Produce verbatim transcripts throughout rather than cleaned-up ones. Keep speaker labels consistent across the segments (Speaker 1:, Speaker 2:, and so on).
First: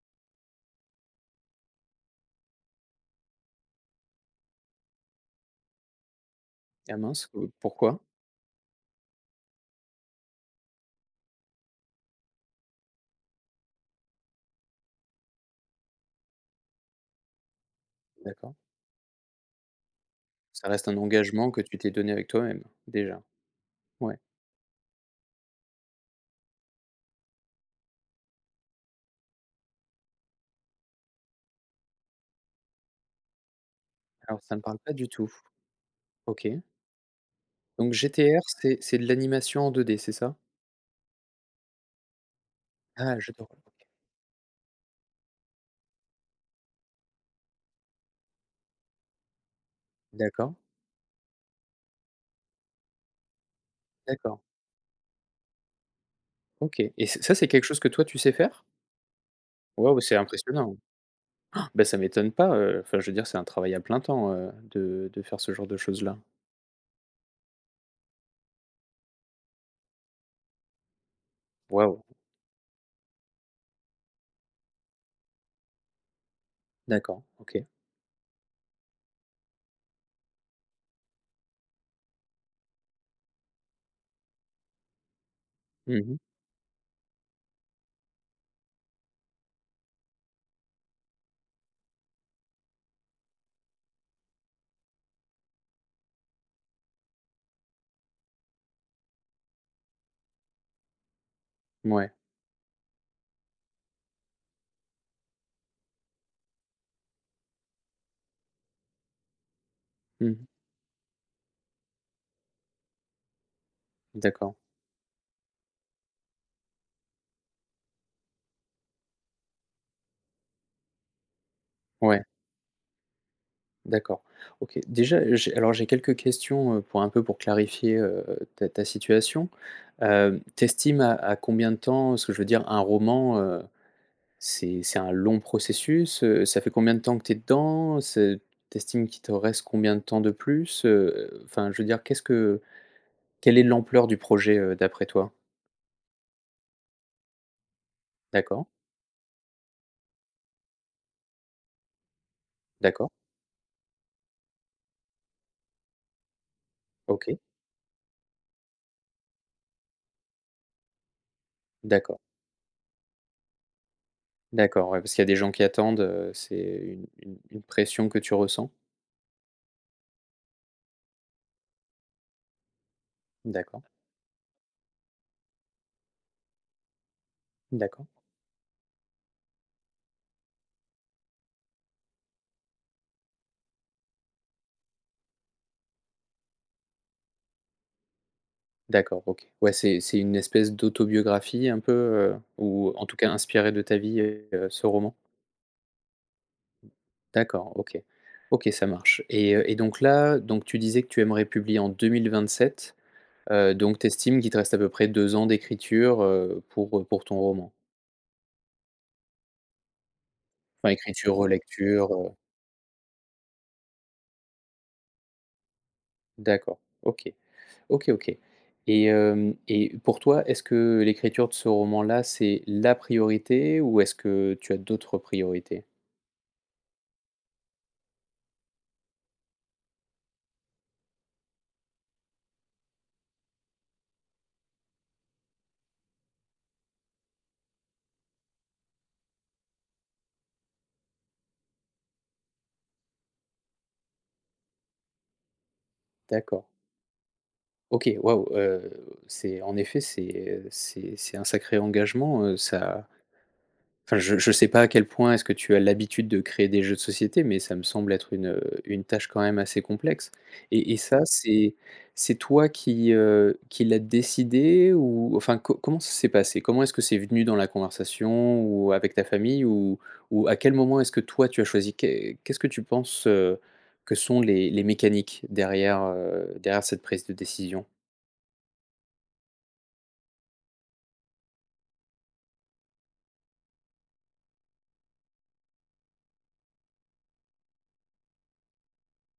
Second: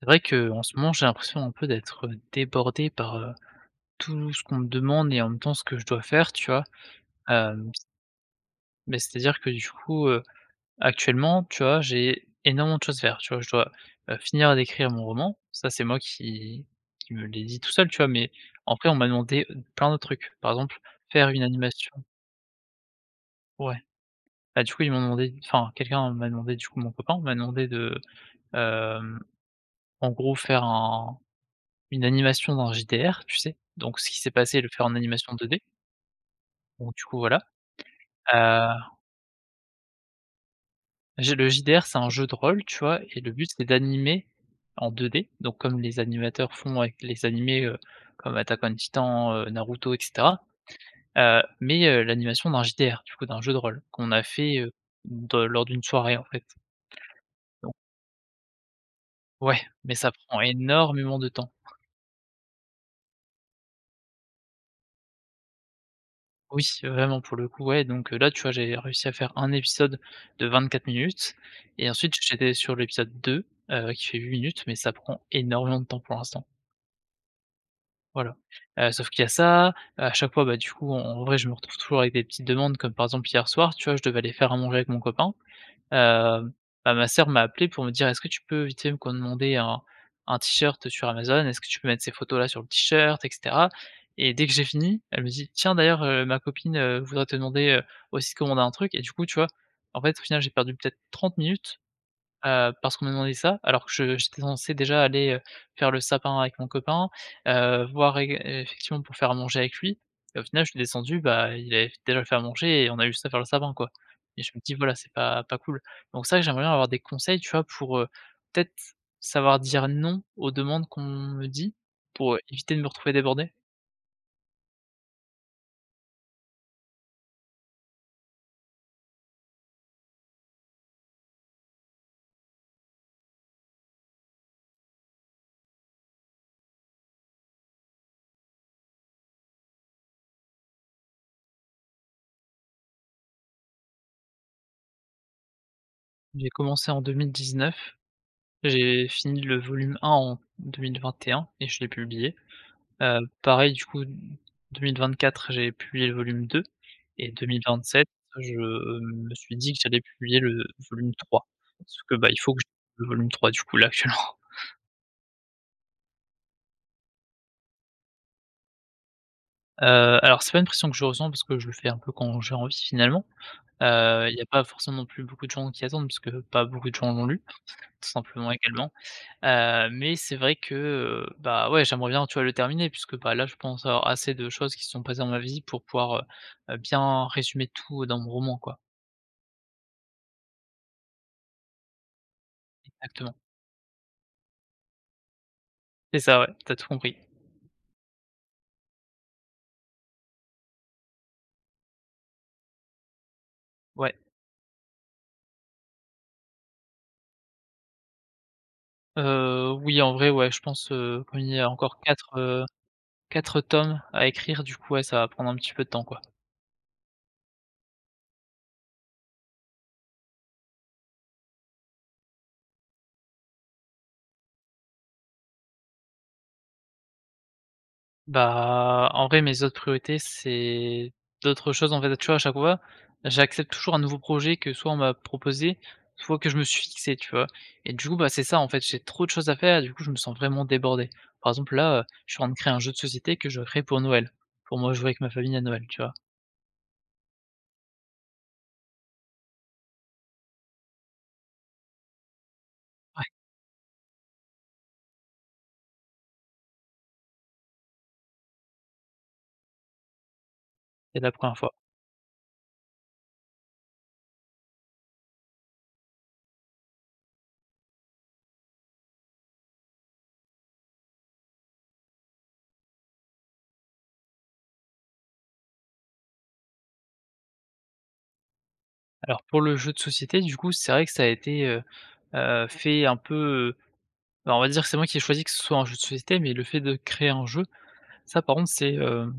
Speaker 1: C'est vrai qu'en ce moment, j'ai l'impression un peu d'être, débordé par, heu, tout ce qu'on me demande et en même temps ce que je dois faire, tu vois?
Speaker 2: Ah mince, heu,
Speaker 1: Hem,
Speaker 2: pourquoi?
Speaker 1: mais c'est-à-dire que du coup, heu, actuellement, tu vois, j'ai énormément de choses à faire, tu vois? Je dois, heu, finir d'écrire mon roman. Ça, c'est moi qui qui me l'ai dit tout seul, tu vois? Mais
Speaker 2: D'accord.
Speaker 1: après, on m'a demandé, plein d'autres trucs. Par
Speaker 2: Ça
Speaker 1: exemple,
Speaker 2: reste un
Speaker 1: faire une
Speaker 2: engagement que tu
Speaker 1: animation.
Speaker 2: t'es donné avec toi-même, déjà.
Speaker 1: Ouais.
Speaker 2: Ouais,
Speaker 1: Bah, du coup, ils m'ont demandé enfin, quelqu'un m'a demandé, du coup, mon copain m'a demandé de, hem, en gros, faire un une animation dans J D R, tu sais? Donc ce qui s'est
Speaker 2: alors ça
Speaker 1: passé,
Speaker 2: me
Speaker 1: le
Speaker 2: parle
Speaker 1: faire
Speaker 2: pas
Speaker 1: en
Speaker 2: du tout.
Speaker 1: animation deux D.
Speaker 2: OK.
Speaker 1: Donc du coup voilà,
Speaker 2: Donc G T R,
Speaker 1: heu,
Speaker 2: c'est c'est de l'animation en deux D, c'est ça?
Speaker 1: j'ai le J D R, c'est un jeu de rôle, tu vois?
Speaker 2: Ah,
Speaker 1: Et le
Speaker 2: je de
Speaker 1: but,
Speaker 2: OK.
Speaker 1: c'est d'animer en deux D, donc comme les animateurs font avec les animés, heu, comme Attack on Titan, heu, Naruto et cetera.
Speaker 2: D'accord,
Speaker 1: Heu, mais heu, l'animation d'un J D R, du coup d'un jeu de rôle qu'on a
Speaker 2: d'accord.
Speaker 1: fait, heu, de lors d'une soirée en fait.
Speaker 2: OK et ç ça, c'est quelque
Speaker 1: Donc
Speaker 2: chose que toi, tu sais faire?
Speaker 1: ouais, mais
Speaker 2: Waouh,
Speaker 1: ça
Speaker 2: c'est
Speaker 1: prend
Speaker 2: impressionnant.
Speaker 1: énormément de temps.
Speaker 2: Ah, bah, ça m'étonne pas, heu, enfin, je veux dire, c'est un travail à plein temps, heu, de de faire ce genre de choses-là.
Speaker 1: Oui, vraiment pour le coup, ouais, donc, heu, là, tu vois, j'ai réussi à faire un épisode de vingt-quatre minutes et
Speaker 2: Waouh,
Speaker 1: ensuite j'étais sur l'épisode deux heu, qui fait huit minutes, mais ça prend énormément de temps pour l'instant,
Speaker 2: d'accord, OK.
Speaker 1: voilà. Heu, sauf qu'il y a ça, à chaque fois, bah, du coup, en en vrai, je me retrouve toujours avec des petites demandes comme, par exemple, hier soir, tu vois, je devais aller faire à manger avec mon copain.
Speaker 2: Mmh mh.
Speaker 1: Hem, bah, ma sœur m'a appelé pour me dire: «Est-ce que tu peux vite fait me commander un un t-shirt sur Amazon? Est-ce que tu peux mettre ces photos-là sur le t-shirt?» et cetera et dès que j'ai fini, elle me dit: «Tiens d'ailleurs, heu, ma copine, heu, voudrait te demander, heu, aussi de commander un truc» et du coup, tu vois, en fait, au final, j'ai perdu peut-être trente minutes.
Speaker 2: Mouais.
Speaker 1: Heu, parce qu'on m'a demandé ça, alors que je j'étais censé déjà aller, heu, faire le sapin avec mon copain, heu, voir ég effectivement pour faire à manger avec lui
Speaker 2: Mmh.
Speaker 1: et au final je suis descendu, bah, il avait déjà fait à manger et on a eu juste à faire le sapin, quoi et je
Speaker 2: D'accord.
Speaker 1: me dis: «Voilà, c'est pas pas cool». Donc ça, j'aimerais bien avoir des conseils, tu vois, pour, heu, peut-être savoir dire non aux demandes qu'on me dit,
Speaker 2: Ouais.
Speaker 1: pour, heu, éviter de me retrouver débordé.
Speaker 2: D'accord. OK. Déjà, j'ai alors j'ai quelques questions, heu, pour un peu pour clarifier, heu, ta ta situation. Hem, tu à à combien de temps, ce que je veux dire, un roman, heu, c'est c'est un long processus, heu, ça fait combien de temps que tu es dedans? C'est tu qu'il te reste combien de temps de plus? Heu, enfin, je veux dire, qu'est-ce que quelle est l'ampleur du projet, heu, d'après toi?
Speaker 1: J'ai commencé en deux mille dix-neuf,
Speaker 2: D'accord,
Speaker 1: j'ai fini le volume un en deux mille vingt et un et un et je l'ai publié.
Speaker 2: d'accord,
Speaker 1: Heu, pareil du coup, deux mille vingt-quatre j'ai publié le volume deux et
Speaker 2: OK,
Speaker 1: deux mille vingt-sept je me suis dit que j'allais publier le volume trois. Parce que,
Speaker 2: d'accord,
Speaker 1: bah, il faut que je le volume trois du coup là actuellement.
Speaker 2: d'accord, ouais, parce qu'il y a des gens qui attendent, heu, c'est une une une pression que tu ressens?
Speaker 1: Heu, alors c'est pas une pression que je ressens parce que je le fais un peu quand j'ai envie finalement.
Speaker 2: D'accord,
Speaker 1: Heu, il n'y a pas forcément non plus beaucoup de gens qui attendent parce que pas beaucoup de gens l'ont lu,
Speaker 2: d'accord.
Speaker 1: tout simplement également. Heu, mais c'est vrai que, heu, bah, ouais j'aimerais bien tu vois le terminer puisque, bah, là je pense avoir assez de choses qui se sont passées dans ma vie pour pouvoir, heu bien résumer tout dans mon roman quoi.
Speaker 2: D'accord, OK. Ouais, c'est c'est une espèce d'autobiographie un peu, heu, ou en tout cas
Speaker 1: Exactement.
Speaker 2: inspirée de ta vie, heu, ce roman?
Speaker 1: C'est ça, ouais, t'as tout compris.
Speaker 2: D'accord, OK. OK, ça marche et heu et donc là, donc tu disais que tu aimerais publier en deux mille vingt-sept, heu, donc tu
Speaker 1: Ouais,
Speaker 2: estimes qu'il te reste à peu près deux ans d'écriture, heu, pour, pour ton roman?
Speaker 1: heu, oui, en vrai, ouais, je pense,
Speaker 2: Enfin
Speaker 1: heu,
Speaker 2: écriture,
Speaker 1: comme il y a encore
Speaker 2: relecture, heu
Speaker 1: quatre, heu, quatre tomes à écrire, du coup, ouais, ça va prendre un petit peu de temps, quoi.
Speaker 2: d'accord, OK. OK, OK et hem et pour toi, est-ce que l'écriture de ce roman-là, c'est la priorité ou est-ce que tu as d'autres priorités?
Speaker 1: Bah, en vrai, mes autres priorités, c'est d'autres choses, en fait, tu vois, à chaque fois, j'accepte toujours un nouveau projet que soit on m'a proposé, soit que je me suis fixé, tu vois? Et du coup, bah, c'est ça, en fait, j'ai trop de choses à faire du coup, je me sens vraiment débordé. Par exemple, là, heu, je suis en train de créer un jeu de société que je crée pour Noël, pour moi, jouer avec ma famille à Noël, tu vois?
Speaker 2: D'accord. OK, waouh, heu, c'est en effet, c'est, euh, c'est c'est un sacré engagement, heu, ça.
Speaker 1: Ouais,
Speaker 2: Enfin, je ne sais pas à quel point est-ce que tu as l'habitude de créer des jeux de société, mais ça me semble être une, heu, une tâche quand même assez complexe et et
Speaker 1: c'est
Speaker 2: ça,
Speaker 1: la première fois.
Speaker 2: c'est c'est toi qui, heu, qui l'a décidé ou enfin, co comment ça s'est passé? Comment est-ce que c'est venu dans la conversation ou avec ta famille ou ou à quel moment est-ce que toi tu as choisi? Qu'est qu'est-ce que tu penses, heu, que sont les les mécaniques derrière, heu, derrière cette prise de décision?
Speaker 1: Alors pour le jeu de société, du coup, c'est vrai que ça a été, heu heu, fait un peu, heu, bah, on va dire que c'est moi qui ai choisi que ce soit un jeu de société, mais le fait de créer un jeu, ça par contre c'est, hem,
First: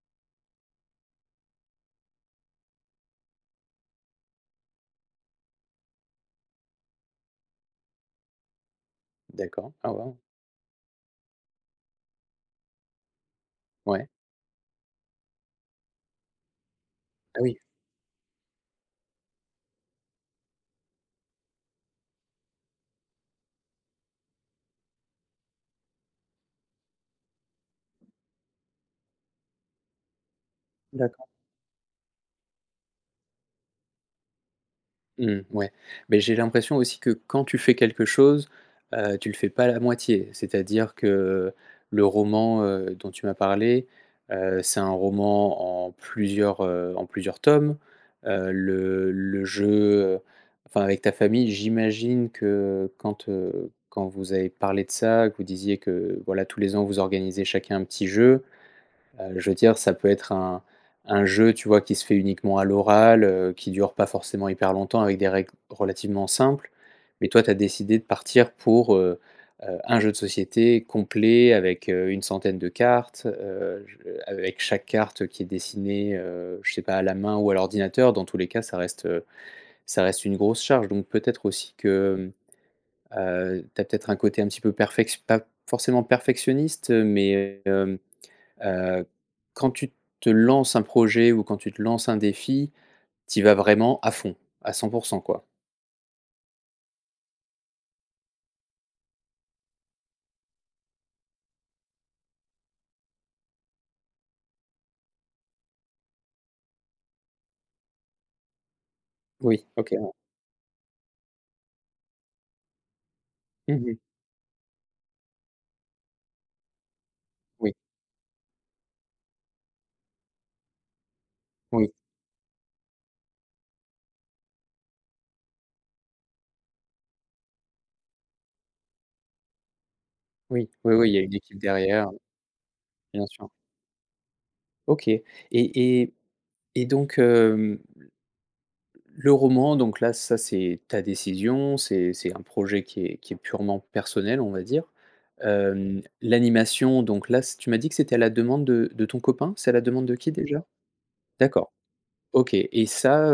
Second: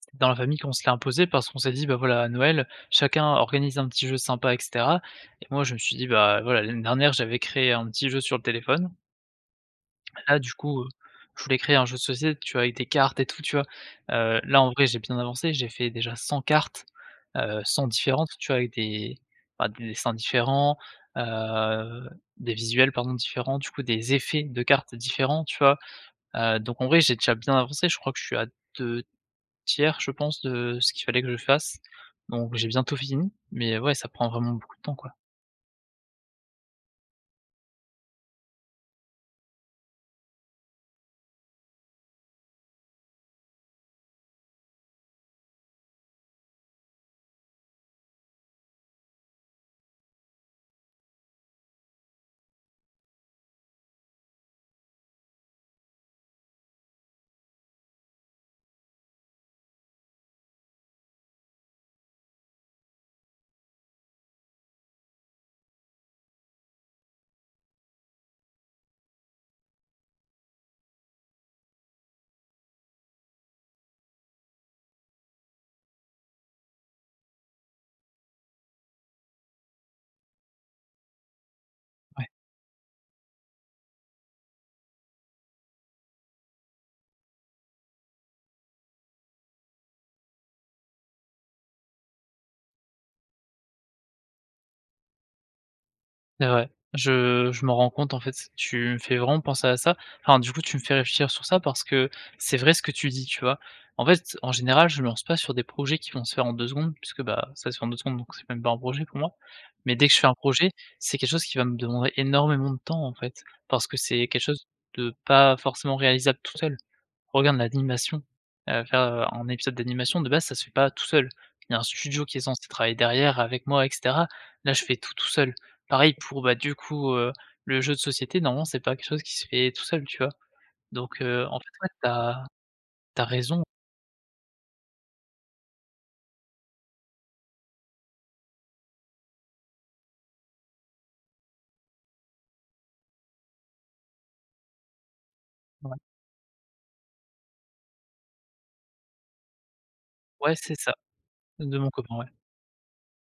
Speaker 1: c'est dans la famille qu'on se l'a imposé parce qu'on s'est dit: «Bah, voilà, à Noël, chacun organise un petit jeu sympa et cetera» et moi je me suis dit: «Bah, voilà, l'année dernière j'avais créé un petit jeu sur le téléphone».
Speaker 2: D'accord. Ah waouh!
Speaker 1: Là, du coup, heu, je voulais créer un jeu de société, tu vois? Avec des cartes et tout, tu vois?
Speaker 2: Ouais.
Speaker 1: Heu, là, en vrai, j'ai bien avancé. J'ai fait déjà cent cartes,
Speaker 2: Ah oui.
Speaker 1: heu, cent différentes, tu vois? Avec des bah, des dessins différents, heu, des visuels, pardon, différents, du coup, des effets de cartes différents, tu vois? Heu, donc en vrai, j'ai déjà bien avancé. Je crois que je suis à deux tiers je pense, de ce qu'il fallait que je fasse. Donc j'ai bientôt fini, mais ouais, ça prend vraiment beaucoup de temps, quoi.
Speaker 2: Mmh, ouais. Mais j'ai l'impression aussi que quand tu fais quelque chose, heu, tu le fais pas à la moitié. C'est-à-dire que le roman, heu, dont tu m'as parlé, heu, c'est un roman en plusieurs, heu, en plusieurs tomes. Heu, le le jeu, euh, enfin avec ta famille, j'imagine que quand, heu, quand vous avez parlé de ça, que vous disiez que voilà tous les ans vous organisez chacun un petit jeu. Heu, je veux dire, ça peut être un un jeu, tu vois, qui se fait uniquement à l'oral, heu, qui dure pas forcément hyper longtemps avec des règles relativement simples. Mais toi, tu as décidé de partir pour, heu heu, un jeu de société complet avec, heu, une centaine de cartes, heu, je avec chaque carte qui est dessinée, heu, je sais pas, à la main ou à l'ordinateur. Dans tous les cas, ça reste, heu, ça reste une grosse charge. Donc peut-être aussi
Speaker 1: Ouais.
Speaker 2: que, hem, tu as peut-être un côté un petit peu perfectio pas forcément perfectionniste, mais, euh, Heu, quand tu te lances un projet ou quand tu te lances un défi, tu vas vraiment à fond, à cent pour cent, quoi.
Speaker 1: C'est vrai. Je je m'en rends compte, en fait, tu me fais vraiment penser à ça. Enfin, du coup, tu me fais réfléchir sur ça parce que c'est vrai ce que tu dis, tu vois? En fait, en général, je me lance pas sur des projets qui vont se faire en deux secondes puisque, bah, ça se fait en deux secondes, donc c'est même pas un projet pour moi.
Speaker 2: Oui, OK,
Speaker 1: Mais dès
Speaker 2: ouais.
Speaker 1: que je fais un projet, c'est quelque chose qui va me demander énormément de temps, en fait, parce que
Speaker 2: Mmh.
Speaker 1: c'est quelque chose de pas forcément réalisable tout seul. Regarde
Speaker 2: Oui,
Speaker 1: l'animation, heu, faire, heu, un épisode d'animation, de base, ça se fait pas tout seul. Il y a un
Speaker 2: oui,
Speaker 1: studio qui est censé travailler derrière avec moi et cetera. Là, je fais tout, tout seul. Pareil pour, bah, du coup, heu, le jeu de société, normalement, c'est pas quelque chose qui se fait tout seul, tu vois?
Speaker 2: oui, oui, oui, il y
Speaker 1: Donc
Speaker 2: a une
Speaker 1: heu,
Speaker 2: équipe
Speaker 1: en fait, ouais,
Speaker 2: derrière,
Speaker 1: t'as as
Speaker 2: bien sûr.
Speaker 1: raison.
Speaker 2: OK et et et donc, hem, le roman, donc là, ça, c'est ta décision, c'est c'est un projet qui est qui est purement personnel, on va dire.
Speaker 1: Ouais,
Speaker 2: Hem, l'animation, donc là, c tu m'as dit que c'était à la demande de de ton copain? C'est à la demande de qui
Speaker 1: ouais,
Speaker 2: déjà?
Speaker 1: c'est ça,
Speaker 2: D'accord,
Speaker 1: de mon copain, ouais.
Speaker 2: OK et ça,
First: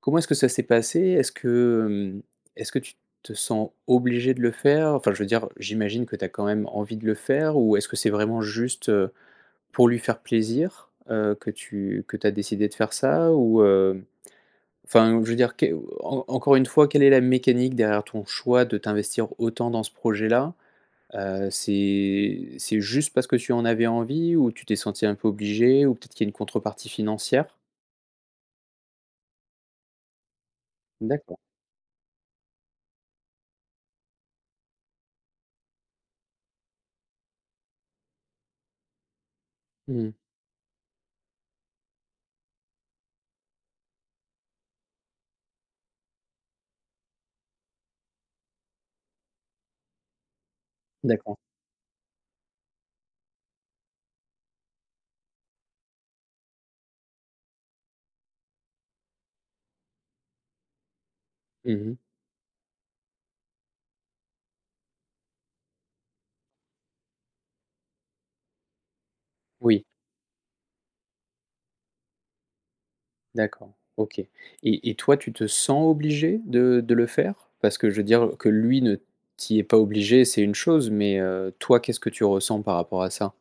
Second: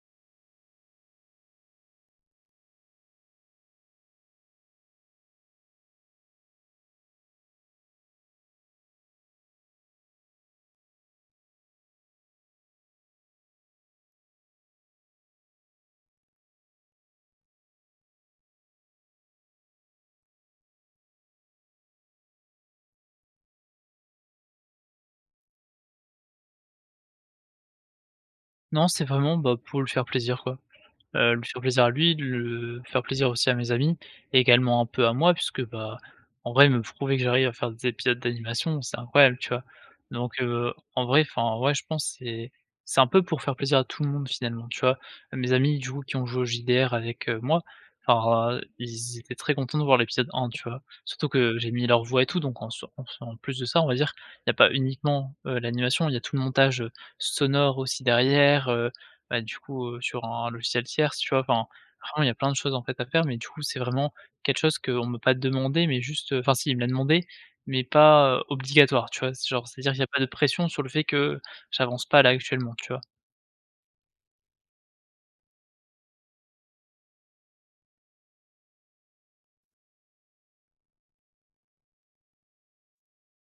Speaker 2: comment est-ce que ça s'est passé? Est-ce que, hem, est-ce que tu te sens obligé de le faire? Enfin, je veux dire, j'imagine que tu as quand même envie de le faire ou est-ce que c'est vraiment juste, heu, pour lui faire plaisir, heu, que tu que tu as décidé de faire ça? Ou, heu, enfin, je veux dire, que en encore une fois, quelle est la mécanique derrière ton choix de t'investir autant dans ce projet-là? Heu, c'est c'est juste parce que tu en avais envie ou tu t'es senti un peu obligé ou peut-être qu'il y a une contrepartie financière?
Speaker 1: Non, c'est vraiment, bah, pour le faire plaisir, quoi. Heu,
Speaker 2: D'accord.
Speaker 1: lui faire plaisir à lui, le faire plaisir aussi à mes amis et également un peu à moi puisque, bah, en vrai, me prouver que j'arrive à faire des épisodes d'animation, c'est incroyable, tu vois?
Speaker 2: Mmh.
Speaker 1: Donc heu, en vrai, enfin, ouais, je pense que c'est c'est un peu pour faire plaisir à tout le monde finalement, tu vois? Mes amis, du coup, qui ont joué au J D R avec, heu, moi, enfin, heu, ils étaient très contents de voir l'épisode un, tu vois? Surtout
Speaker 2: D'accord.
Speaker 1: que j'ai mis leur voix et tout donc en soi en en plus de ça, on va dire, il y a pas uniquement, heu, l'animation, il y a tout le montage, heu, sonore aussi derrière, bah, du coup, heu, sur un logiciel tierce, tu vois? Enfin,
Speaker 2: Mmh.
Speaker 1: vraiment il y a plein de choses en fait à faire, mais du coup, c'est vraiment quelque chose qu'on ne m'a pas demandé, mais juste, heu enfin si, il me l'a demandé, mais pas, heu, obligatoire, tu vois? C'est genre,
Speaker 2: Oui.
Speaker 1: c'est-à-dire qu'il y a pas de pression sur le fait que j'avance pas là actuellement, tu vois?
Speaker 2: D'accord, OK et et toi, tu te sens obligé de de le faire? Parce que je veux dire que lui ne t'y est pas obligé, c'est une chose, mais heu, toi, qu'est-ce que tu ressens par rapport à ça?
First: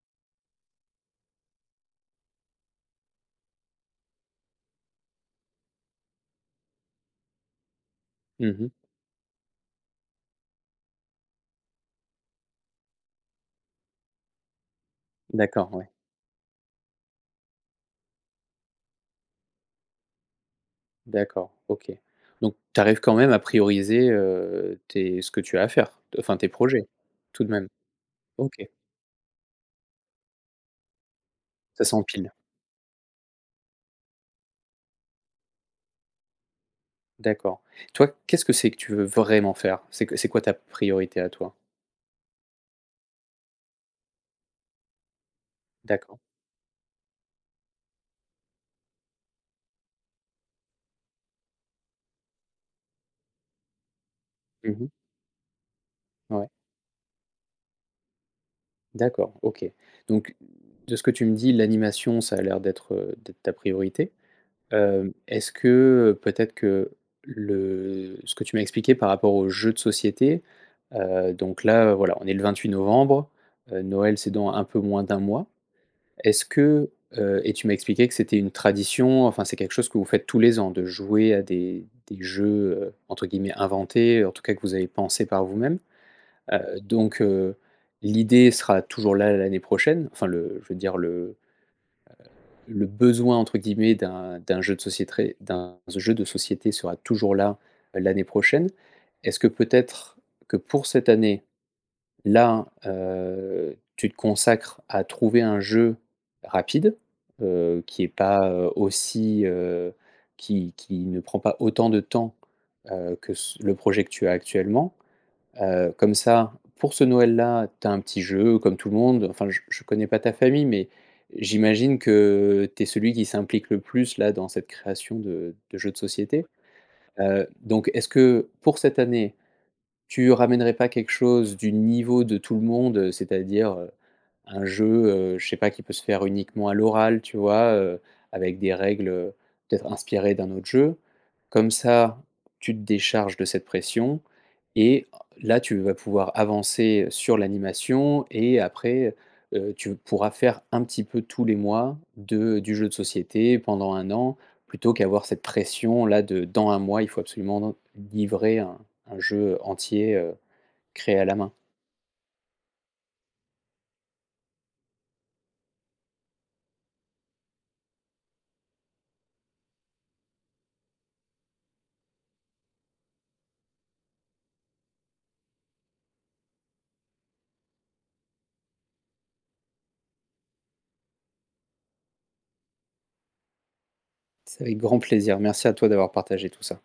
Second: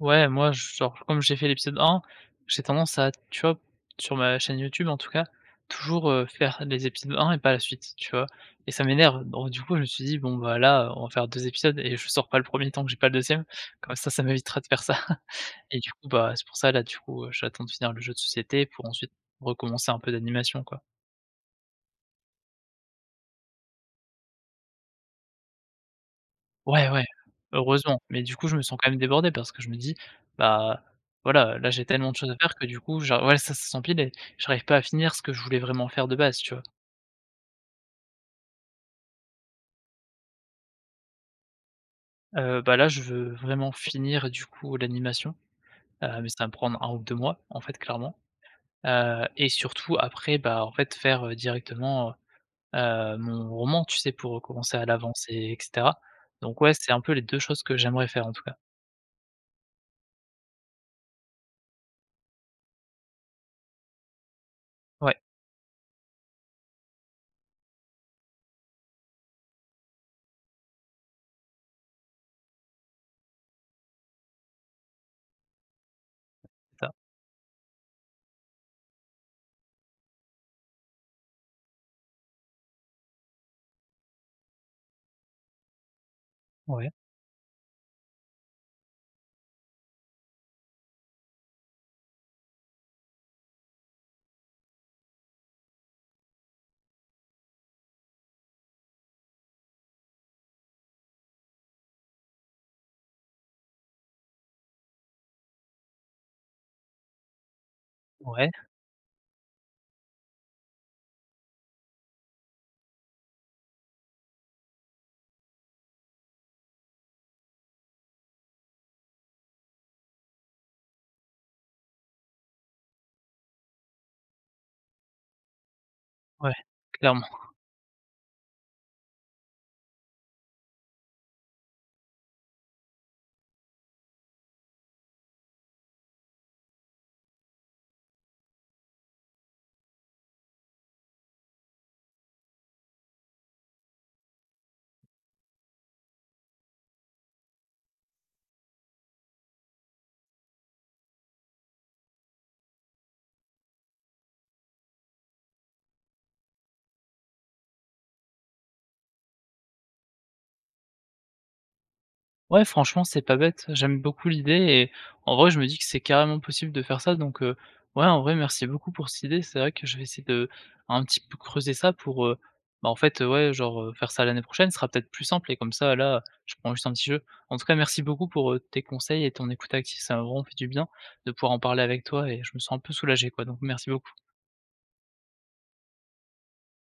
Speaker 1: Ouais, moi j genre comme j'ai fait l'épisode un j'ai tendance à, tu vois? Sur ma chaîne YouTube en tout cas, toujours, heu, faire les épisodes un et pas la suite, tu vois?
Speaker 2: Mmh.
Speaker 1: Et ça m'énerve, donc du coup, je me suis dit: «Bon, bah, là, on va faire deux épisodes et je sors pas le premier tant que j'ai pas le deuxième comme ça, ça m'évitera de faire ça».
Speaker 2: D'accord,
Speaker 1: Et du
Speaker 2: ouais.
Speaker 1: coup, bah, c'est pour ça là, du coup, heu, j'attends de finir le jeu de société pour ensuite recommencer un peu d'animation, quoi.
Speaker 2: D'accord, OK. Donc tu arrives quand même à prioriser, heu, tes ce que tu as à faire, enfin tes projets,
Speaker 1: Ouais, ouais,
Speaker 2: tout de même?
Speaker 1: heureusement, mais du coup, je
Speaker 2: OK,
Speaker 1: me sens quand même débordé parce que je me dis: «Bah, voilà, là, j'ai
Speaker 2: ça
Speaker 1: tellement de choses
Speaker 2: s'empile.
Speaker 1: à faire que du coup, j'ar ouais, ça ça s'empile et j'arrive pas à finir ce que je voulais vraiment faire de base», tu vois?
Speaker 2: D'accord. Toi, qu'est-ce que c'est que tu veux vraiment faire? C'est que c'est quoi ta priorité à toi?
Speaker 1: Heu, bah, là, je veux vraiment finir du coup l'animation, heu,
Speaker 2: D'accord.
Speaker 1: mais ça va me prendre un ou deux mois, en fait, clairement, heu et surtout après, bah, en fait, faire, heu, directement, heu heu, mon roman, tu sais, pour commencer à
Speaker 2: Mmh.
Speaker 1: l'avancer et cetera.
Speaker 2: Ouais.
Speaker 1: Donc ouais, c'est un peu les deux choses que j'aimerais faire en tout cas.
Speaker 2: D'accord, OK. Donc, de ce que tu me dis, l'animation, ça a l'air d'être, heu, d'être ta priorité. Hem,
Speaker 1: Ouais,
Speaker 2: est-ce que, heu, peut-être que le ce que tu m'as expliqué par rapport aux jeux de société, heu, donc là, heu, voilà, on est le vingt-huit novembre, heu, Noël, c'est dans un peu moins d'un mois. Est-ce
Speaker 1: c'est
Speaker 2: que,
Speaker 1: ça.
Speaker 2: heu et tu m'as expliqué que c'était une tradition, enfin, c'est quelque chose que vous faites tous les ans de jouer à des des jeux, heu, entre guillemets «inventés», en tout cas que vous avez pensé par vous-même. Heu,
Speaker 1: Ouais,
Speaker 2: donc heu, l'idée sera toujours là l'année prochaine, enfin le je veux dire le le «besoin» entre guillemets d'un d'un jeu de société, d'un jeu de société sera toujours là euh, l'année prochaine. Est-ce que peut-être que pour cette année, là, heu, tu te consacres à trouver un jeu rapide, heu, qui est pas,
Speaker 1: ouais,
Speaker 2: heu, aussi, heu, qui qui ne prend pas autant de temps, heu, que ce le projet que tu as actuellement? Heu, comme ça, pour ce Noël-là, tu as un petit jeu comme tout le monde. Enfin, je je connais pas ta famille, mais j'imagine que tu es celui qui s'implique le plus là, dans cette création de de jeux de société.
Speaker 1: ouais, clairement.
Speaker 2: Heu, donc est-ce que pour cette année, tu ramènerais pas quelque chose du niveau de tout le monde, heu, c'est-à-dire, heu, un jeu, heu, je sais pas, qui peut se faire uniquement à l'oral, tu vois? Heu, avec des règles, heu, peut-être inspirées d'un autre jeu. Comme ça, tu te décharges de cette pression et là, tu vas pouvoir avancer sur l'animation et après, heu, tu pourras faire un petit peu tous les mois de du jeu de société pendant un an. Plutôt qu'avoir cette pression là de dans un mois, il faut absolument livrer un un jeu entier, heu, créé à la main.
Speaker 1: Ouais, franchement, c'est pas bête. J'aime beaucoup l'idée et en vrai, je me dis que c'est carrément possible de faire ça. Donc, heu, ouais, en vrai, merci beaucoup pour cette idée. C'est vrai que je vais essayer de un petit peu creuser ça pour, heu, bah, en fait, euh, ouais, genre, heu, faire ça l'année prochaine, ce sera peut-être plus simple et comme ça, là, je prends juste un petit jeu. En tout cas, merci beaucoup pour, heu, tes conseils et ton écoute active. Ça m'a vraiment fait du bien de pouvoir en parler avec toi et je me sens un peu soulagé, quoi. Donc merci beaucoup.
Speaker 2: C'est avec grand plaisir. Merci à toi d'avoir partagé tout ça.